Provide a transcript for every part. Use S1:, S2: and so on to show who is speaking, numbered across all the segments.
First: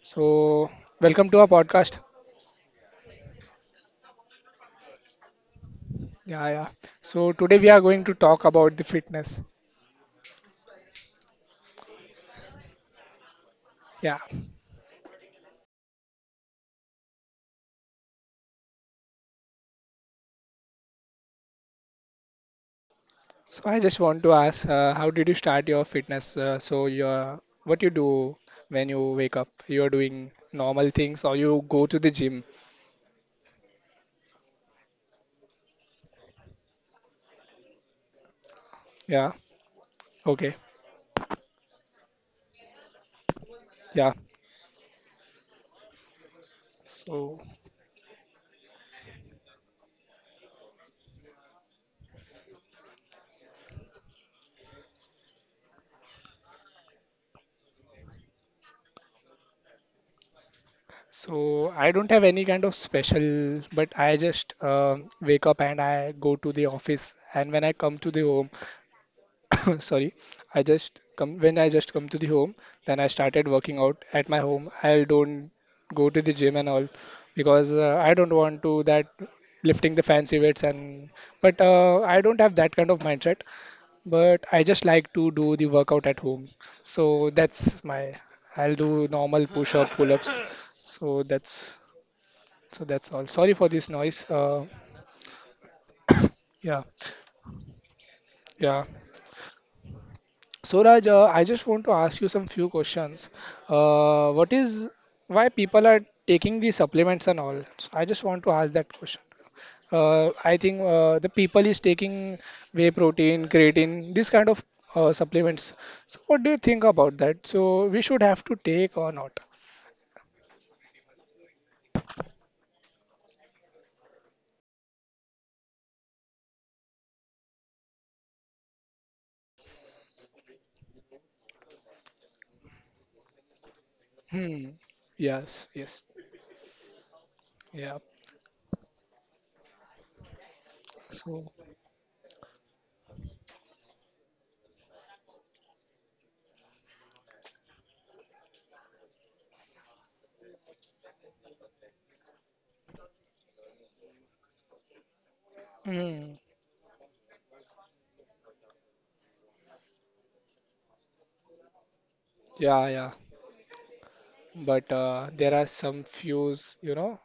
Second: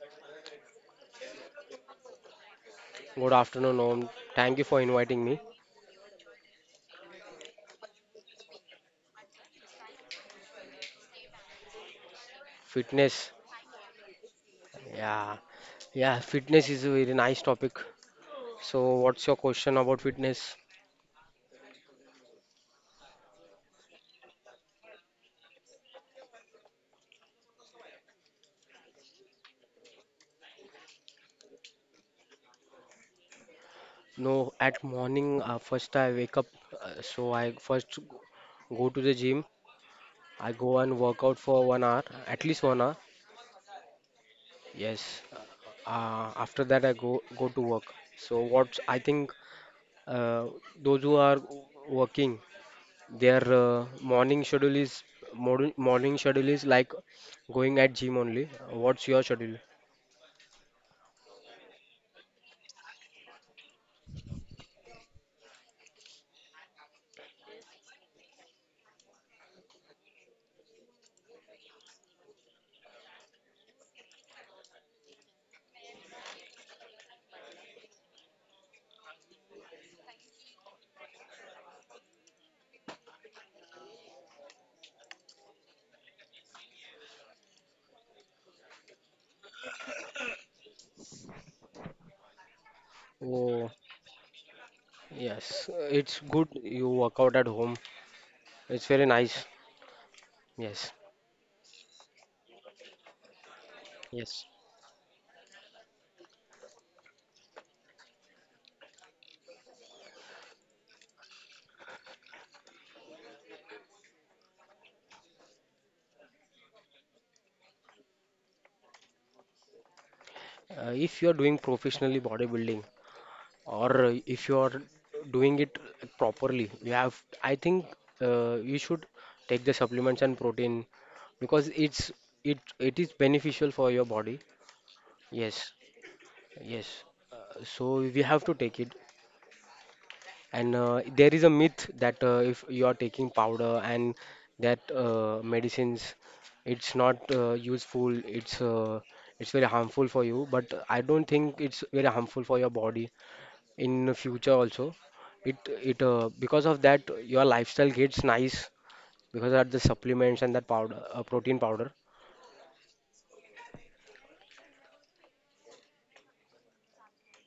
S1: So Welcome to our podcast.
S2: Good afternoon, Om. Thank you for inviting me.
S1: Yeah, yeah. So today we are going to talk about the fitness.
S2: Fitness,
S1: Yeah.
S2: yeah, yeah, fitness is a very nice topic. So, what's your question about fitness?
S1: So I just want to ask, how did you start your fitness? So your what you do when you wake up? You are doing normal things or you go to the gym?
S2: No, at morning, first I wake up, so I first go to the gym.
S1: Yeah.
S2: I
S1: Okay.
S2: go and work out for 1 hour, at least 1 hour.
S1: Yeah.
S2: Yes. After that, I go
S1: So
S2: to work. So, what I think uh, those who are working, their morning schedule is morning schedule is like going at gym only. What's your schedule?
S1: so I don't have any kind of special, but I just wake up and I go to the office, and when I come to the home, sorry, I just come when I just come to the home, then I started working out at my home. I don't go to the gym and all because I don't want to that lifting the fancy weights and but I don't have that kind of mindset, but I just like to do the workout at home. So that's my I'll do normal push up pull ups. so that's so that's all. Sorry
S2: Oh,
S1: for this noise.
S2: yes, it's good. You
S1: Yeah,
S2: work out at home. It's
S1: yeah.
S2: very nice. Yes,
S1: So Raj, I just want to ask you some few questions.
S2: yes.
S1: What is Why people are taking the supplements and all? So I just want to ask that question. I think the people is taking whey protein, creatine, this kind of supplements. So what do you think about that? So we should have to take or not?
S2: If you are doing professionally bodybuilding or if you are doing it properly, you have. I think you should take the supplements and protein because it is beneficial for your body.
S1: Hmm.
S2: Yes,
S1: Yes. Yes.
S2: yes. So
S1: Yeah.
S2: we have to take it. And there is a
S1: So.
S2: myth that if you are taking powder and that medicines, it's not useful. It's very harmful for you. But I don't think it's very harmful for your body in the future also. It it
S1: Hmm.
S2: Because of that your lifestyle gets nice because of the supplements and that powder, protein powder.
S1: Yeah. Yeah. But there are some fews,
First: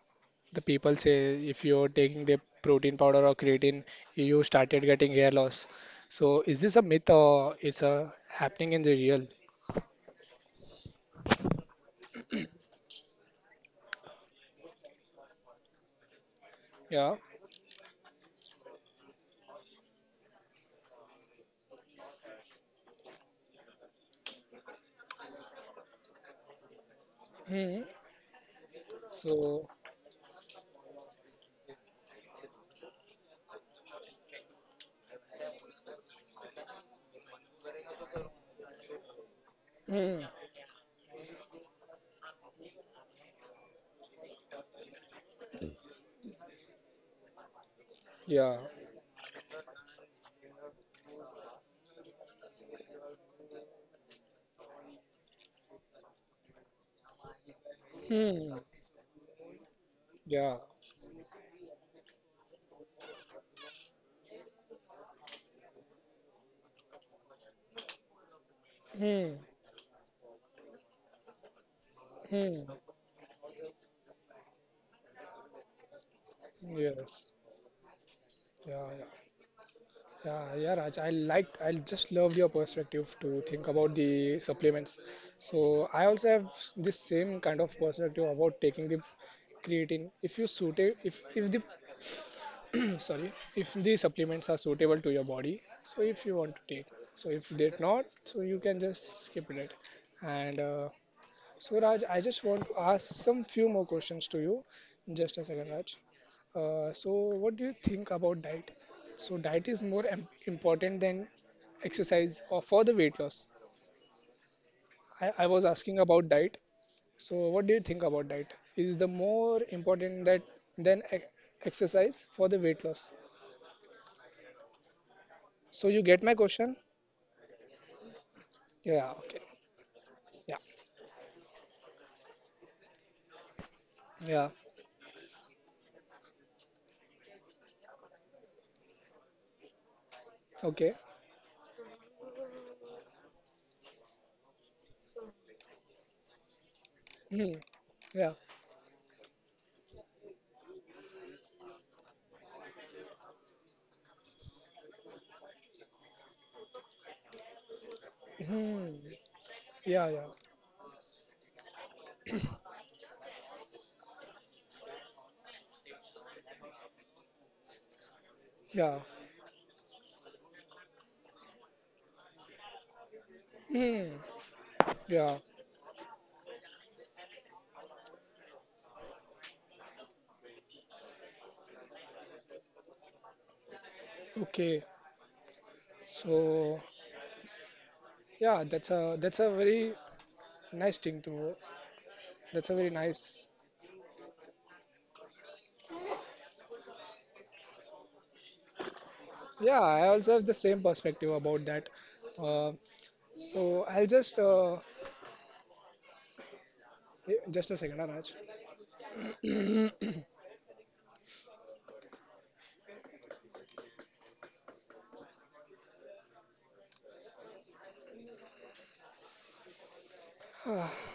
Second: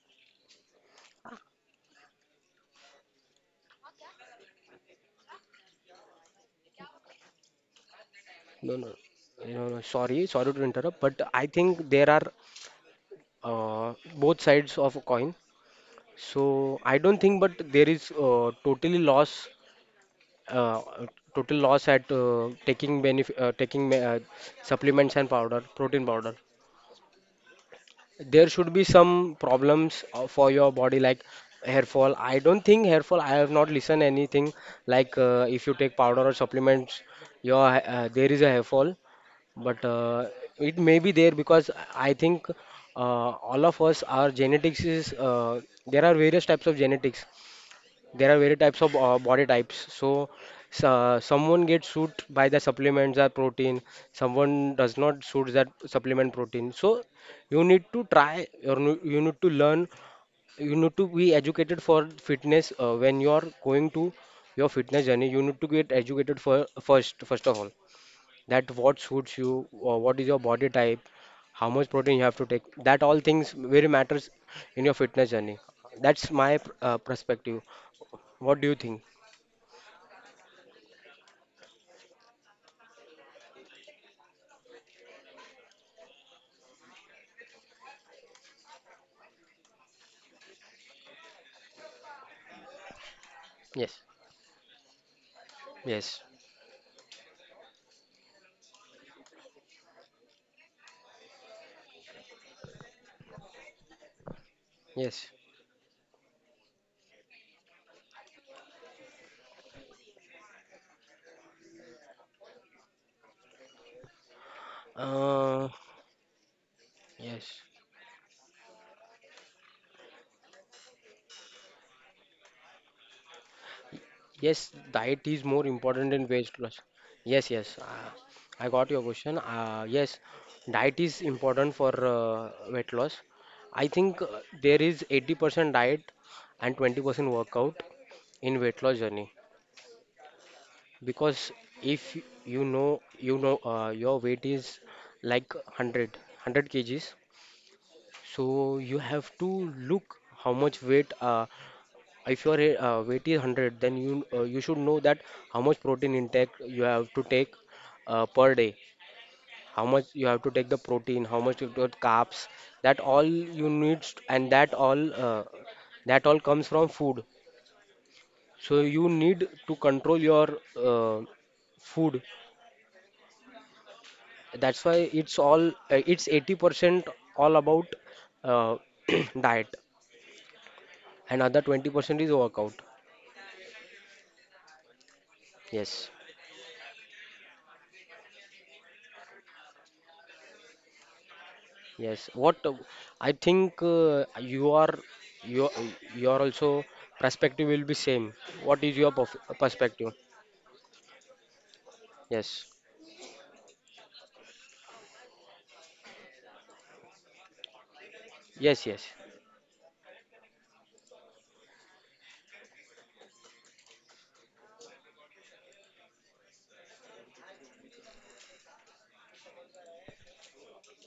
S1: the people say if you're taking the protein powder or creatine, you started getting hair loss. So is this a myth or is a happening
S2: No,
S1: in
S2: no.
S1: the real?
S2: You know, sorry, sorry to interrupt, but I think there are both sides of a coin. So I
S1: Yeah.
S2: don't think, but there is uh, total loss at taking supplements and powder, protein powder.
S1: Hmm.
S2: There should be some
S1: So.
S2: problems for your body like hair fall. I don't think hair fall. I have not listened anything like if you take powder or supplements, your there is a hair fall but
S1: Hmm.
S2: it may be there because I think all of us our genetics is there are various types of genetics, there are
S1: Yeah.
S2: very types of body types, so someone gets suit by the supplements or protein, someone does not suit that supplement protein. So you need to try,
S1: Hmm.
S2: or you need to learn,
S1: Yeah.
S2: you need to be educated for fitness. When you are going to your fitness journey, you need to get educated for first of all, that what
S1: Hmm.
S2: suits you or what is your body type, how much protein you have to
S1: Hmm.
S2: take. That all things very matters in your fitness journey. That's my
S1: Yes.
S2: perspective. What
S1: Yeah,
S2: do you
S1: yeah,
S2: think?
S1: yeah, Raj. I just loved your perspective to think about the supplements. So I also have this same kind of perspective about taking the creatine. If you suit it, if the sorry, if the
S2: Yes,
S1: supplements are suitable to your body, so if
S2: yes,
S1: you want to take, so if they're not, so you can just skip it. And So Raj, I just want to ask some few more questions to you.
S2: yes.
S1: Just a second, Raj. So what do you think about diet? So diet is more important than exercise or for the weight loss? I was
S2: Uh,
S1: asking about diet. So
S2: yes,
S1: what do you think about diet? Is the more important that than exercise for the weight loss?
S2: yes. Diet is more
S1: So you
S2: important
S1: get my
S2: than weight
S1: question?
S2: loss. Yes, yes. I got your
S1: Yeah, okay.
S2: question. Yes,
S1: Yeah,
S2: diet is important for weight loss. I think
S1: yeah,
S2: there is 80% diet and 20% workout in weight loss journey,
S1: okay.
S2: because if you know, you know your weight is like 100 kgs.
S1: Hmm. Yeah.
S2: So you have to look how much weight. If your weight is 100, then you you should know that how much protein intake you have to take per day.
S1: Hmm.
S2: How
S1: Yeah,
S2: much
S1: yeah,
S2: you have to take the protein, how much you got carbs. That all you need, and that all comes from food. So
S1: yeah.
S2: you need to control your uh, food.
S1: Hmm.
S2: That's why
S1: Yeah.
S2: it's all it's 80% all about uh, diet, and other 20% is workout.
S1: Okay.
S2: Yes,
S1: So yeah, that's a very nice thing to.
S2: yes.
S1: That's
S2: What
S1: a very
S2: I
S1: nice.
S2: think you are you you are also perspective will be same. What is your
S1: Yeah, I
S2: perspective?
S1: also have the same perspective about that. Uh,
S2: Yes,
S1: so I'll just just a second, Anaj.
S2: yes, yes.